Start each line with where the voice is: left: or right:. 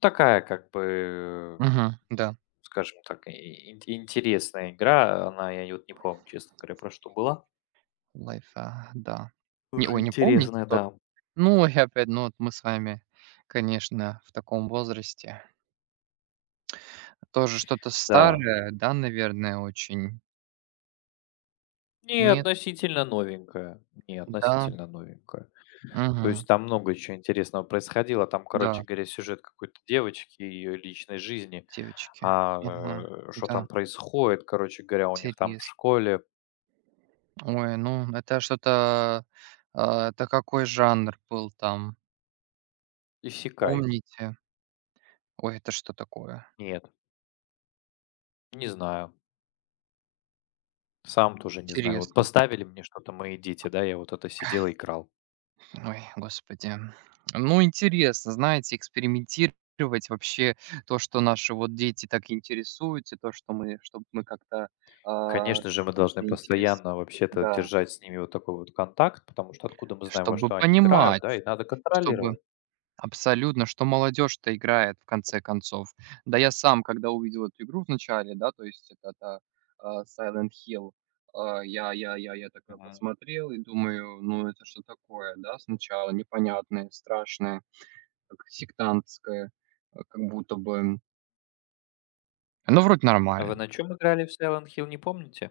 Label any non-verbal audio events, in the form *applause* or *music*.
left: Такая, как бы
right: Мгм, да.
left: скажем так, и ин интересная игра. Она, я вот не помню, честно говоря, про что была.
right: Лайфа, да.
left: *yawns*
right: Не,
left: Тоже
right: ой, не помните
left: интересная,
right: тот
left: да.
right: Ну, и опять, ну вот, мы с вами, конечно, в таком возрасте. Тоже что-то
left: Да.
right: старое, да, наверное, очень.
left: Не,
right: Нет?
left: относительно новенькое. Не,
right: М-да.
left: относительно новенькое. То
right: Мгм.
left: есть, там много чё интересного происходило, там, короче
right: Да.
left: говоря, сюжет какой-то девочки и ее личной жизни,
right: Девочки.
left: а,
right: Ага.
left: э, что
right: Да.
left: там происходит, короче говоря, у них, там, в
right: Интересно.
left: школе
right: Ой, ну, это что-то, э это какой жанр был там?
left: Исэкай.
right: Помните? Ой, это что такое?
left: Нет. Не знаю. Сам тоже не знаю. Вот,
right: Интересно.
left: поставили мне что-то мои дети, да, я вот это сидел, играл.
right: Ой, господи. *tsk* Ну, интересно, знаете, экспериментировать, вообще, то, что наши, вот, дети так интересуются, то, что мы, чтоб мы как-то, э,
left: Конечно же, мы должны
right: все-таки интересо
left: постоянно, вообще-то,
right: да.
left: держать с ними вот такой вот контакт, потому что откуда мы знаем, во
right: Чтобы
left: что они играют, да,
right: понимать.
left: и надо
right: Чтобы
left: контролировать.
right: Абсолютно, что молодежь-то играет в конце концов. Да я сам, когда увидел эту игру в начале, да, то есть, это та а, Silent Hill, а, я я я я такой
left: Мгм.
right: посмотрел и думаю, ну, это что такое, да, сначала непонятное страшное, как сектантское, а, как будто бы оно вроде
left: А вы
right: нормально.
left: на чём играли в Silent Hill, не помните?